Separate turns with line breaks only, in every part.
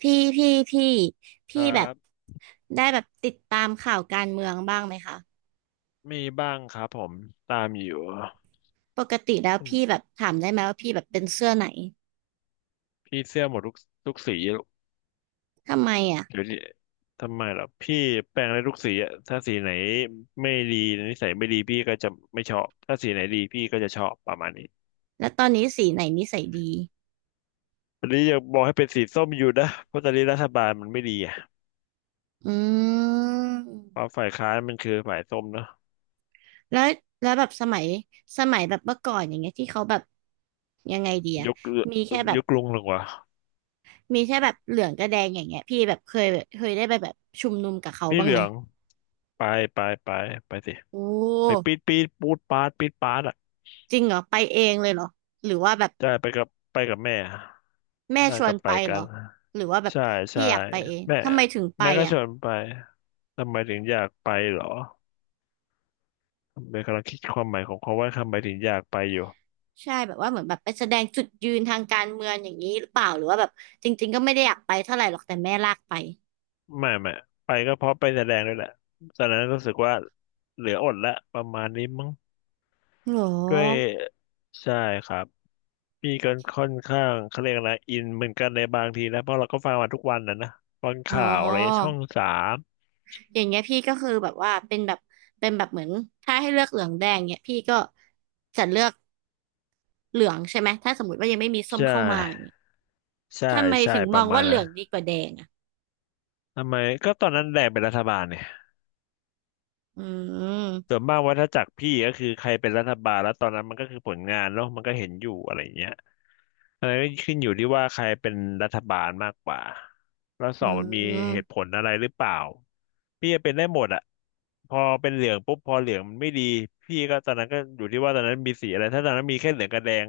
พี่พี่พี่
ค
พี่
รั
แบบ
บ
ได้แบบติดตามข่าวการเมืองบ้างไหมคะ
มีบ้างครับผมตามอยู่
ปกติแล้วพี่แบบถามได้ไหมว่าพี่แบบเป็นเสื้อไหน
พี่เสื้อหมดทุกสี
ทำไมอ่ะ
เดี๋ยวดิทำไมล่ะพี่แปลงได้ทุกสีอะถ้าสีไหนไม่ดีนิสัยไม่ดีพี่ก็จะไม่ชอบถ้าสีไหนดีพี่ก็จะชอบประมาณนี้
แล้วตอนนี้สีไหนนิสัยดี
วันนี้อยากบอกให้เป็นสีส้มอยู่นะเพราะตอนนี้รัฐบาลมันไม่ดีอ่ะ
อื
เพราะ
ม
ฝ่ายค้านมันคือฝ่ายส้มเนอะ
แล้วแบบสมัยแบบเมื่อก่อนอย่างเงี้ยที่เขาแบบยังไงดีอะ
ยก
มีแค่แบ
ย
บ
กลุงลงวะ
เหลืองกับแดงอย่างเงี้ยพี่แบบเคยได้ไปแบบชุมนุมกับเขา
พี่
บ้าง
เหลื
ไหม
องไปไปไปไปสิ
โอ
ไป
้
ปีดปีดปูดปาดปีดปาดอ่ะ
จริงเหรอไปเองเลยเหรอหรือว่าแบบ
ได้ไปกับแม่
แม่
บ้า
ช
น
ว
ก็
น
ไป
ไปเหร
กั
อ
น
หรือว่าแบบ
ใช่
พี่
ใช่
อยากไปเอง
แม่
ทำไมถึงไป
แม่ก็
อ่ะ
ชวนไปทำไมถึงอยากไปเหรอเบนกำลังคิดความหมายของคำว่าทำไมถึงอยากไปอยู่
ใช่แบบว่าเหมือนแบบไปแสดงจุดยืนทางการเมืองอย่างนี้หรือเปล่าหรือว่าแบบจริงๆก็ไม่ได้อยากไปเท่าไหร่หรอกแต่แม่ลากไป
ไม่ไม่ไปก็เพราะไปแสดงด้วยแหละตอนนั้นรู้สึกว่าเหลืออดละประมาณนี้มั้ง
หรอ
ด้วยใช่ครับพี่ก็ค่อนข้างเขาเรียกอะไรอินเหมือนกันในบางทีนะเพราะเราก็ฟังมาทุกวันนะนะฟัง
อ๋
ข่าวอะไรช่อ
อ
งสาม
อย่างเงี้ยพี่ก็คือแบบว่าเป็นแบบเหมือนถ้าให้เลือกเหลืองแดงเนี้ยพี่ก็จะเลือกเหลืองใช่ไหมถ้าสมมติว่ายังไม่มีส้ม
ใช่
เข้ามาอย่างเนี้ย
ใช่
ทำไม
ใช่
ถึง
ป
ม
ระ
อง
มา
ว่า
ณ
เห
นั้
ลื
น
องดีกว่าแดงอ่ะ
ทำไมก็ตอนนั้นแดงเป็นรัฐบาลเนี่ย
อืม
ส่วนมากวัฏจักรพี่ก็คือใครเป็นรัฐบาลแล้วตอนนั้นมันก็คือผลงานเนาะมันก็เห็นอยู่อะไรอย่างเงี้ยอะไรก็ขึ้นอยู่ที่ว่าใครเป็นรัฐบาลมากกว่าแล้วส
อื
องมันมีเหตุผ
ม
ลอะไรหรือเปล่าพี่จะเป็นได้หมดอะพอเป็นเหลืองปุ๊บพอเหลืองมันไม่ดีพี่ก็ตอนนั้นก็อยู่ที่ว่าตอนนั้นมีสีอะไรถ้าตอนนั้นมีแค่เหลืองกับแดง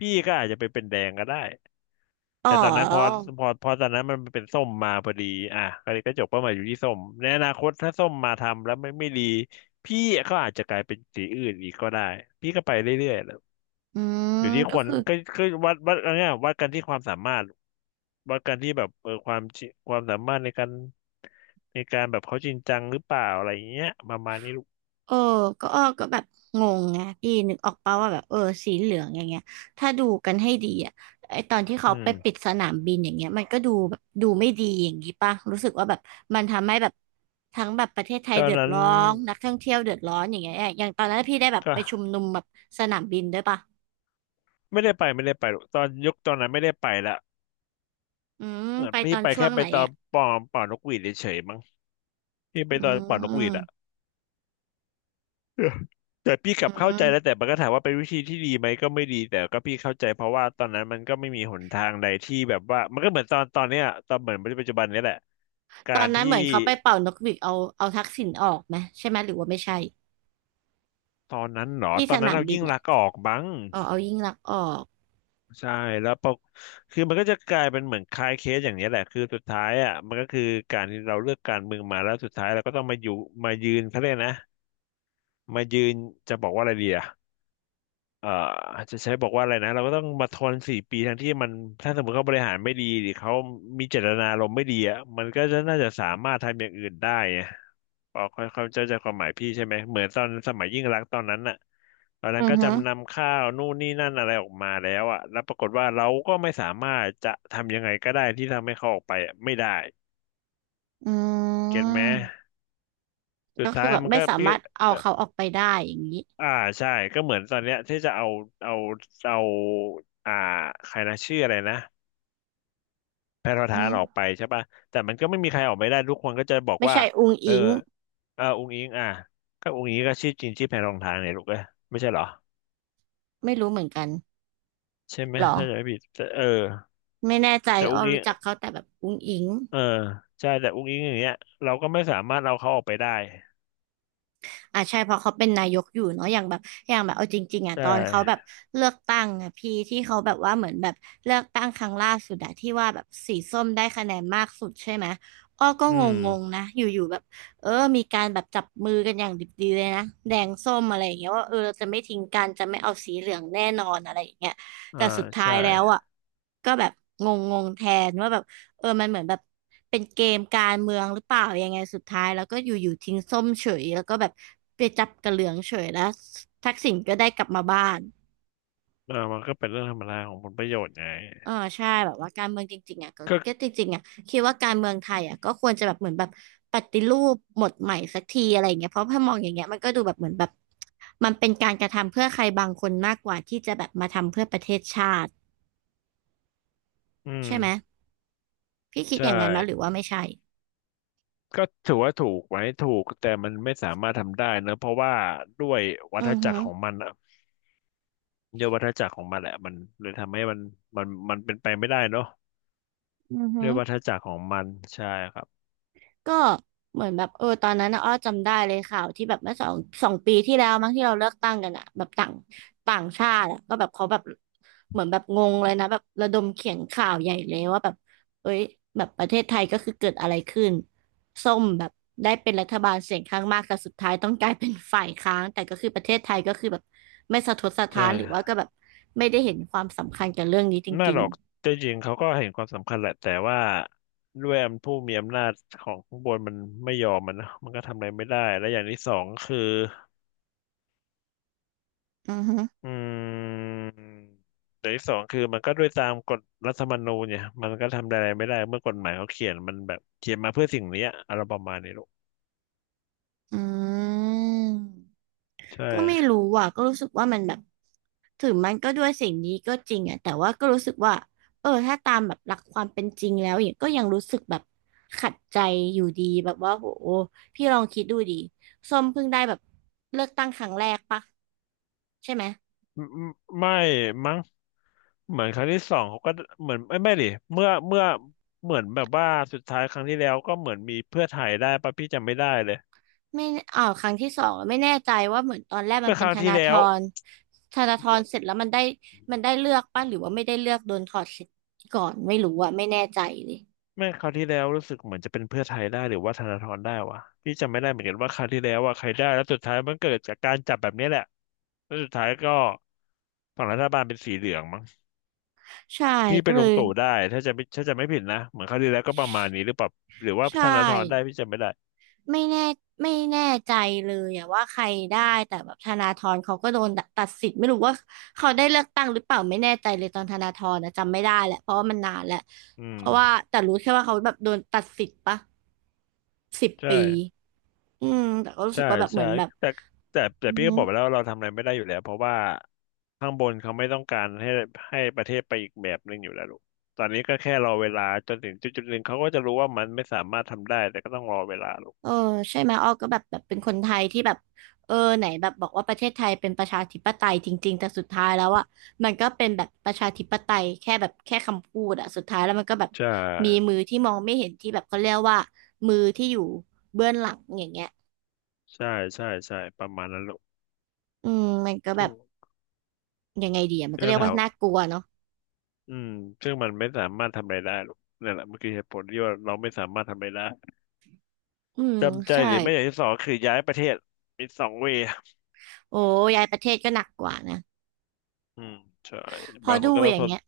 พี่ก็อาจจะไปเป็นแดงก็ได้
อ๋อ
แต่ตอนนั้นพอตอนนั้นมันเป็นส้มมาพอดีอ่ะก็เลยก็จบเป้าหมายอยู่ที่ส้มในอนาคตถ้าส้มมาทำแล้วไม่ดีพี่ก็อาจจะกลายเป็นสีอื่นอีกก็ได้พี่ก็ไปเรื่อยๆแหล้ว
อืม
อยู่ที่
ก็
คน
คือ
ก็วัดอะไรเงี้ยวัดกันที่ความสามารถวัดกันที่แบบเออความสามารถในการแบบเขาจริงจังหรือเปล่าอะไรอย่างเงี้ยประมาณนี้ลูก
เออก็อ้อก็แบบงงไงพี่นึกออกป่าวว่าแบบสีเหลืองอย่างเงี้ยถ้าดูกันให้ดีอ่ะไอตอนที่
อื
เขาไปปิด
ม
สนามบินอย่างเงี้ยมันก็ดูแบบดูไม่ดีอย่างงี้ป่ะรู้สึกว่าแบบมันทำให้แบบทั้งแบบประเทศไทย
ตอ
เดื
น
อด
นั้น
ร้อนนักท่องเที่ยวเดือดร้อนอย่างเงี้ยอย่างตอนนั้นพี่ได้แบบ
ก็
ไปชุมนุมแบบสนามบินด้วยป่ะ
ไม่ได้ไปหรอกตอนนั้นไม่ได้ไปละ
อืม
เหมือน
ไป
พี่
ตอน
ไป
ช่ว
แค่
ง
ไป
ไหน
ตอน
อ่ะ
นกหวีดเฉยๆมั้ง ที่ไป
อื
ตอนเป่านกหวีดอ่ะ
ม
เออแต่พี่ก
อื
ลับเข้าใจแล้ว
ม
แต่มันก็ถามว่าเป็นวิธีที่ดีไหมก็ไม่ดีแต่ก็พี่เข้าใจเพราะว่าตอนนั้นมันก็ไม่มีหนทางใดที่แบบว่ามันก็เหมือนตอนเนี้ยตอนเหมือนปัจจุบันเนี้ยแหละ
ต
กา
อน
ร
นั้น
ที่
เหมือนเขาไปเป่านกหวีดเอาทักษิณออกไหมใช่ไหมหรือว่าไม่ใช่
ตอนนั้นเหรอ
ที่
ตอ
ส
นนั้น
นาม
เรา
บิน
ยิ่ง
อ่ะ
ลักษณ์ออกบ้าง
อ๋อเอายิ่งลักษณ์ออก
ใช่แล้วคือมันก็จะกลายเป็นเหมือนคลายเคสอย่างเนี้ยแหละคือสุดท้ายอ่ะมันก็คือการที่เราเลือกการเมืองมาแล้วสุดท้ายเราก็ต้องมาอยู่มายืนเขาเรียกนะมายืนจะบอกว่าอะไรดีอ่ะ เอ่อจะใช้บอกว่าอะไรนะเราก็ต้องมาทนสี่ปีทั้งที่มันถ้าสมมติเขาบริหารไม่ดีหรือเขามีเจตนารมณ์ไม่ดีอ่ะมันก็จะน่าจะสามารถทำอย่างอื่นได้ไงพอค่อยเข้าใจความหมายพี่ใช่ไหมเหมือนตอนสมัยยิ่งรักษณ์ตอนนั้นน่ะตอนนั้
อื
น
อ
ก็
ฮึ
จำนำข้าวนู่นนี่นั่นอะไรออกมาแล้วอ่ะแล้วปรากฏว่าเราก็ไม่สามารถจะทำยังไงก็ได้ที่ทำให้เขาออกไปอะไม่ได้
อื
เก็ตไหม
ม
สุ
ก็
ด
คือ
ท้าย
แบบ
มัน
ไม่
ก็
สา
พี่
มารถเอา
เอ่อ
เขาออกไปได้อย่างนี้
อ่าใช่ก็เหมือนตอนเนี้ยที่จะเอาเอาอ่าใครนะชื่ออะไรนะ แพทประ
อื
ธานออกไป
ม
ใช่ป่ะแต่มันก็ไม่มีใครออกไม่ได้ทุกคนก็จะบอก
ไม่
ว่า
ใช่อุง
เออ
อิง
เอออุงค์อิงอ่ะก็อุงค์อิงก็ชื่อจริงชื่อแพรรองทานเนี่ยลูกเอ้ยไม่ใช่เหรอ
ไม่รู้เหมือนกัน
ใช่ไหม
หรอ
ถ้าจะไม่ผิดแต่เออ
ไม่แน่ใจ
แต่
อ้
อุ
อ
งอิง
รู้จักเขาแต่แบบอุงอิง
เออใช่แต่อุงอิงอย่างเงี้ยเราก็ไม่สามารถเอาเขาออกไปได้
อ่ะใช่เพราะเขาเป็นนายกอยู่เนาะอย่างแบบเอาจริงๆอ่ะ
ใช่
ตอนเขาแบบเลือกตั้งอ่ะพี่ที่เขาแบบว่าเหมือนแบบเลือกตั้งครั้งล่าสุดอะที่ว่าแบบสีส้มได้คะแนนมากสุดใช่ไหมอ้อก็
อื
งง
ม
ๆนะอยู่ๆแบบเออมีการแบบจับมือกันอย่างดิบดีเลยนะแดงส้มอะไรอย่างเงี้ยว่าเออเราจะไม่ทิ้งกันจะไม่เอาสีเหลืองแน่นอนอะไรอย่างเงี้ย
อ่า
แต่สุดท้าย
ใช่
แล้วอ่ะก็แบบงงๆแทนว่าแบบ มันเหมือนแบบเป็นเกมการเมืองหรือเปล่ายังไงสุดท้ายแล้วก็อยู่ๆทิ้งส้มเฉยแล้วก็แบบไปจับกระเหลืองเฉยแล้วทักษิณก็ได้กลับมาบ้าน
เออมันก็เป็นเรื่องธรรมดาของผลประโยชน์ไง
เออใช่แบบว่าการเมืองจริงๆอ่ะก็
ก็
จริงๆอ่ะคิดว่าการเมืองไทยอ่ะก็ควรจะแบบเหมือนแบบปฏิรูปหมดใหม่สักทีอะไรอย่างเงี้ยเพราะถ้ามองอย่างเงี้ยมันก็ดูแบบเหมือนแบบมันเป็นการกระทำเพื่อใครบางคนมากกว่าที่จะแบบมาทำเพื่อประเทศชาติ
อืม
ใช่ไหมพี่คิด
ใช่
อย่างนั้นไหมหรือว่าไม่ใช่
ก็ถือว่าถูกไหมถูกแต่มันไม่สามารถทำได้เนอะเพราะว่าด้วยวั
อื
ฏ
อ
จั
ฮึ
กรของมัน ด้วยวัฏจักรของมันแหละมันเลยทำให้มันเป็นไปไม่ได้เนาะ
อือฮึ
ด้วยวัฏจักรของมันใช่ครับ
ก็เหมือนแบบตอนนั้นนะอ้อจำได้เลยข่าวที่แบบเมื่อสองปีที่แล้วมั้งที่เราเลือกตั้งกันอะแบบต่างต่างชาติอะก็แบบเขาแบบเหมือนแบบงงเลยนะแบบระดมเขียนข่าวใหญ่เลยว่าแบบเอ้ยแบบประเทศไทยก็คือเกิดอะไรขึ้นส้มแบบได้เป็นรัฐบาลเสียงข้างมากแต่สุดท้ายต้องกลายเป็นฝ่ายค้านแต่ก็คือประเทศไทยก็คือแบบไม่สะทกสะ
ใช่
ท้านหรือว่าก็แบบไม่ได้เห็นความสำคัญกับเรื่องนี้จ
น่
ริ
ห
ง
รอกแต่จริงเขาก็เห็นความสำคัญแหละแต่ว่าด้วยอำผู้มีอำนาจของข้างบนมันไม่ยอมมันนะมันก็ทำอะไรไม่ได้และอย่างที่สองคือ
ๆอือฮึ
อืมอย่างที่สองคือมันก็ด้วยตามกฎรัฐธรรมนูญเนี่ยมันก็ทำอะไรไม่ได้เมื่อกฎหมายเขาเขียนมันแบบเขียนมาเพื่อสิ่งเนี้ยอะไรประมาณนี้ลูก
อืม
ใช่
ก็ไม่รู้อ่ะ ก็รู้สึกว่ามันแบบถึงมันก็ด้วยสิ่งนี้ก็จริงอ่ะ แต่ว่าก็รู้สึกว่าถ้าตามแบบหลักความเป็นจริงแล้วอย่างก็ยังรู้สึกแบบขัดใจอยู่ดีแบบว่าโหพี่ลองคิดดูดิส้มเพิ่งได้แบบเลือกตั้งครั้งแรกปะใช่ไหม
ไม่มั้ง เหมือนครั้งที่สองเขาก็เหมือนไม่ดิเมื่อเหมือนแบบว่าสุดท้ายครั้งที่แล้วก็เหมือนมีเพื่อไทยได้ปะพี่จำไม่ได้เลย
ไม่อ่าวครั้งที่สองไม่แน่ใจว่าเหมือนตอนแรกมั
เมื่
น
อค
เป็น
รั้ง
ธ
ที่
นาธ
แล้ว
รเสร็จแล้วมันได้เลือกปะหรือว่าไม่ได้เลือกโดนถอดสิทธิ์ก่อนไม่รู้อ่ะไม่แน่ใจเลย
เมื่อครั้งที่แล้วรู้สึกเหมือนจะเป็นเพื่อไทยได้หรือว่าธนาธรได้วะพี่จำไม่ได้เหมือนกันว่าครั้งที่แล้วว่าใครได้แล้วสุดท้ายมันเกิดจากการจับแบบนี้แหละแล้วสุดท้ายก็ฝั่งรัฐบาลเป็นสีเหลืองมั้ง
ใช่
ที่
ก็
เป็น
เล
ลุง
ย
ตู่ได้ถ้าจะไม่ผิดนะเหมือนครั้งที่แล้วก็ประมาณนี้หรือเปล่าหรือว่า
ใช่
ธนาธรได้พี่จำไม่ได้
ไม่แน่ไม่แน่ใจเลยอะว่าใครได้แต่แบบธนาธรเขาก็โดนตัดสิทธิ์ไม่รู้ว่าเขาได้เลือกตั้งหรือเปล่าไม่แน่ใจเลยตอนธนาธรนะจำไม่ได้แหละเพราะว่ามันนานแล้ว
อื
เพ
ม
ราะว่าแต่รู้แค่ว่าเขาแบบโดนตัดสิทธิ์ปะสิบ
ใช่
ปีอืมแต่ก็รู้สึ
ใช่
กว่าแบบเหมื
ใช่
อนแบบ
แต่แต่แต่
อือ
พี่ก็
ฮึ
บอกไปแล้วว่าเราทำอะไรไม่ได้อยู่แล้วเพราะว่าข้างบนเขาไม่ต้องการให้ให้ประเทศไปอีกแบบหนึ่งอยู่แล้วลูกตอนนี้ก็แค่รอเวลาจนถึงจุดจุดหนึ่งเขาก็จะรู้ว่ามันไม่สามารถทำได้แต่ก็ต้องรอเวลาลูก
เออใช่ไหมอ้อก็แบบแบบเป็นคนไทยที่แบบเออไหนแบบบอกว่าประเทศไทยเป็นประชาธิปไตยจริงๆแต่สุดท้ายแล้วอ่ะมันก็เป็นแบบประชาธิปไตยแค่แบบแค่คำพูดอ่ะสุดท้ายแล้วมันก็แบบ
ใช่
มีมือที่มองไม่เห็นที่แบบเขาเรียกว่ามือที่อยู่เบื้องหลังอย่างเงี้ย
ใช่ใช่ใช่ประมาณนั้นลูก
อืมมันก็แบ
ซึ่ง
บยังไงดีอ่ะมันก็
เรื่อ
เรี
ง
ยกว่า
ถาม
น่ากลัวเนาะ
อืมซึ่งมันไม่สามารถทำอะไรได้ลูกนั่นแหละมันคือเหตุผลที่ว่าเราไม่สามารถทำอะไรได้
อืม
จำใจ
ใช่
หรือไม่อย่างที่สองคือย้ายประเทศมีสองเวย์
โอ้ย้ายประเทศก็หนักกว่านะ
อืมใช่
พอ
บางค
ดู
นก็ต้อ
อ
ง
ย่า
ท
ง
น
เงี้ย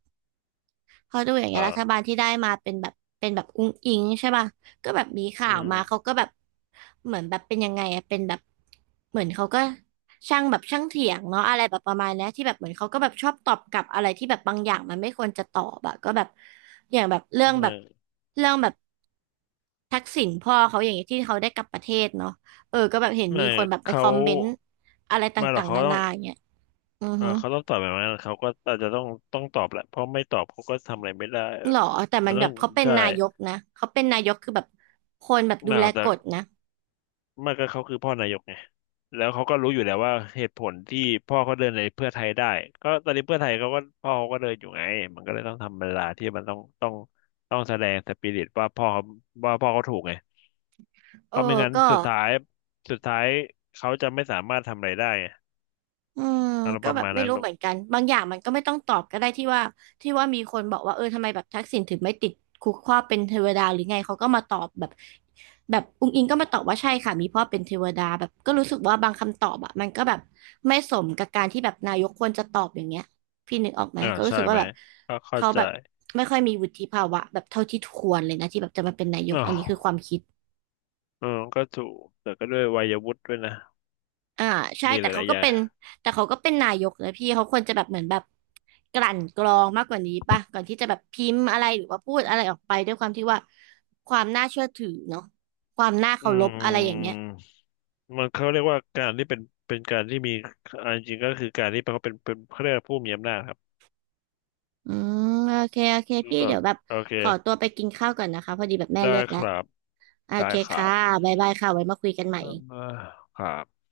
พอดูอย่าง
เอ่
เงี้ย
อ
รัฐบาลที่ได้มาเป็นแบบเป็นแบบอุ้งอิงใช่ป่ะก็แบบมีข่าวมา
อื
เขาก็แบบเหมือนแบบเป็นยังไงอะเป็นแบบเหมือนเขาก็ช่างแบบช่างเถียงเนาะอะไรแบบประมาณเนี้ยที่แบบเหมือนเขาก็แบบชอบตอบกลับอะไรที่แบบบางอย่างมันไม่ควรจะตอบอะก็แบบอย่างแบบเรื่องแบบ
ม
เรื่องแบบทักษิณพ่อเขาอย่างเงี้ยที่เขาได้กลับประเทศเนาะเออก็แบบเห็นมี
ไม่
คนแบบไปค
เขา
อมเมนต์อะไรต
ไม่หรอ
่า
ก
งๆ
เขา
นา
ต้อ
นา
ง
อย่างเงี้ยอือ
เออ
ฮึ
เขาต้องตอบแบบนั้นเขาก็อาจจะต้องตอบแหละเพราะไม่ตอบเขาก็ทำอะไรไม่ได้
หรอแต่
มั
มัน
น
แบ
ต้อง
บเขาเป็น
ใช่
นายกนะเขาเป็นนายกคือแบบคนแบบดู
หนา
แล
วแต่
กฎนะ
ไม่ก็เขาคือพ่อนายกไงแล้วเขาก็รู้อยู่แล้วว่าเหตุผลที่พ่อเขาเดินในเพื่อไทยได้ก็ตอนนี้เพื่อไทยเขาก็พ่อเขาก็เดินอยู่ไงมันก็เลยต้องทำเวลาที่มันต้องแสดงสปิริตว่าพ่อเขาว่าพ่อเขาถูกไงเพ
เออ
ราะไม่งั้น
ก็
สุดท้ายสุดท้ายเขาจะไม่สามารถทำอะไรได้ไง
อืม
อารมณ์
ก็
ประ
แบบ
มาณ
ไม่
นั้น
รู้
ลู
เห
ก
มือนกันบางอย่างมันก็ไม่ต้องตอบก็ได้ที่ว่าที่ว่ามีคนบอกว่าเออทำไมแบบทักษิณถึงไม่ติดคุกข้อเป็นเทวดาหรือไงเขาก็มาตอบแบบแบบอุ๊งอิงก็มาตอบว่าใช่ค่ะมีพ่อเป็นเทวดาแบบก็รู้สึกว่าบางคำตอบอะมันก็แบบไม่สมกับการที่แบบนายกควรจะตอบอย่างเงี้ยพี่นึกออกไหม
อ่า
ก็รู้
ใช่
สึกว่า
ไหม
แบบ
ก็เข้า
เขา
ใจ
แบบไม่ค่อยมีวุฒิภาวะแบบเท่าที่ควรเลยนะที่แบบจะมาเป็นนายก
อ้า
อันนี้คือควา
ว
มคิด
เออก็ถูกแต่ก็ด้วยวัยวุฒิด้วยนะ
อ่าใช่
มีห
แต่เขา
ลายๆ
ก็
อย่าง
เป็นแต่เขาก็เป็นนายกนะพี่เขาควรจะแบบเหมือนแบบกลั่นกรองมากกว่านี้ป่ะก่อนที่จะแบบพิมพ์อะไรหรือว่าพูดอะไรออกไปด้วยความที่ว่าความน่าเชื่อถือเนาะความน่า
อื
เคารพอะไรอย่างเงี้ย
มมันเขาเรียกว่าการที่เป็นเป็นการที่มีอันจริงก็คือการที่เขาเป็นเขาเรียกว่าผู้มีอำนาจครับ
อืมโอเคโอเคพี่
ต่อ
เดี๋ยวแบบ
โอเค
ขอตัวไปกินข้าวก่อนนะคะพอดีแบบแม่
ได้
เรียก
ค
แล้ว
รับ
โอ
ได้
เค
ขา
ค่ะ
ด
บ๊ายบายค่ะไว้มาคุยกันใหม่
อ่าครับ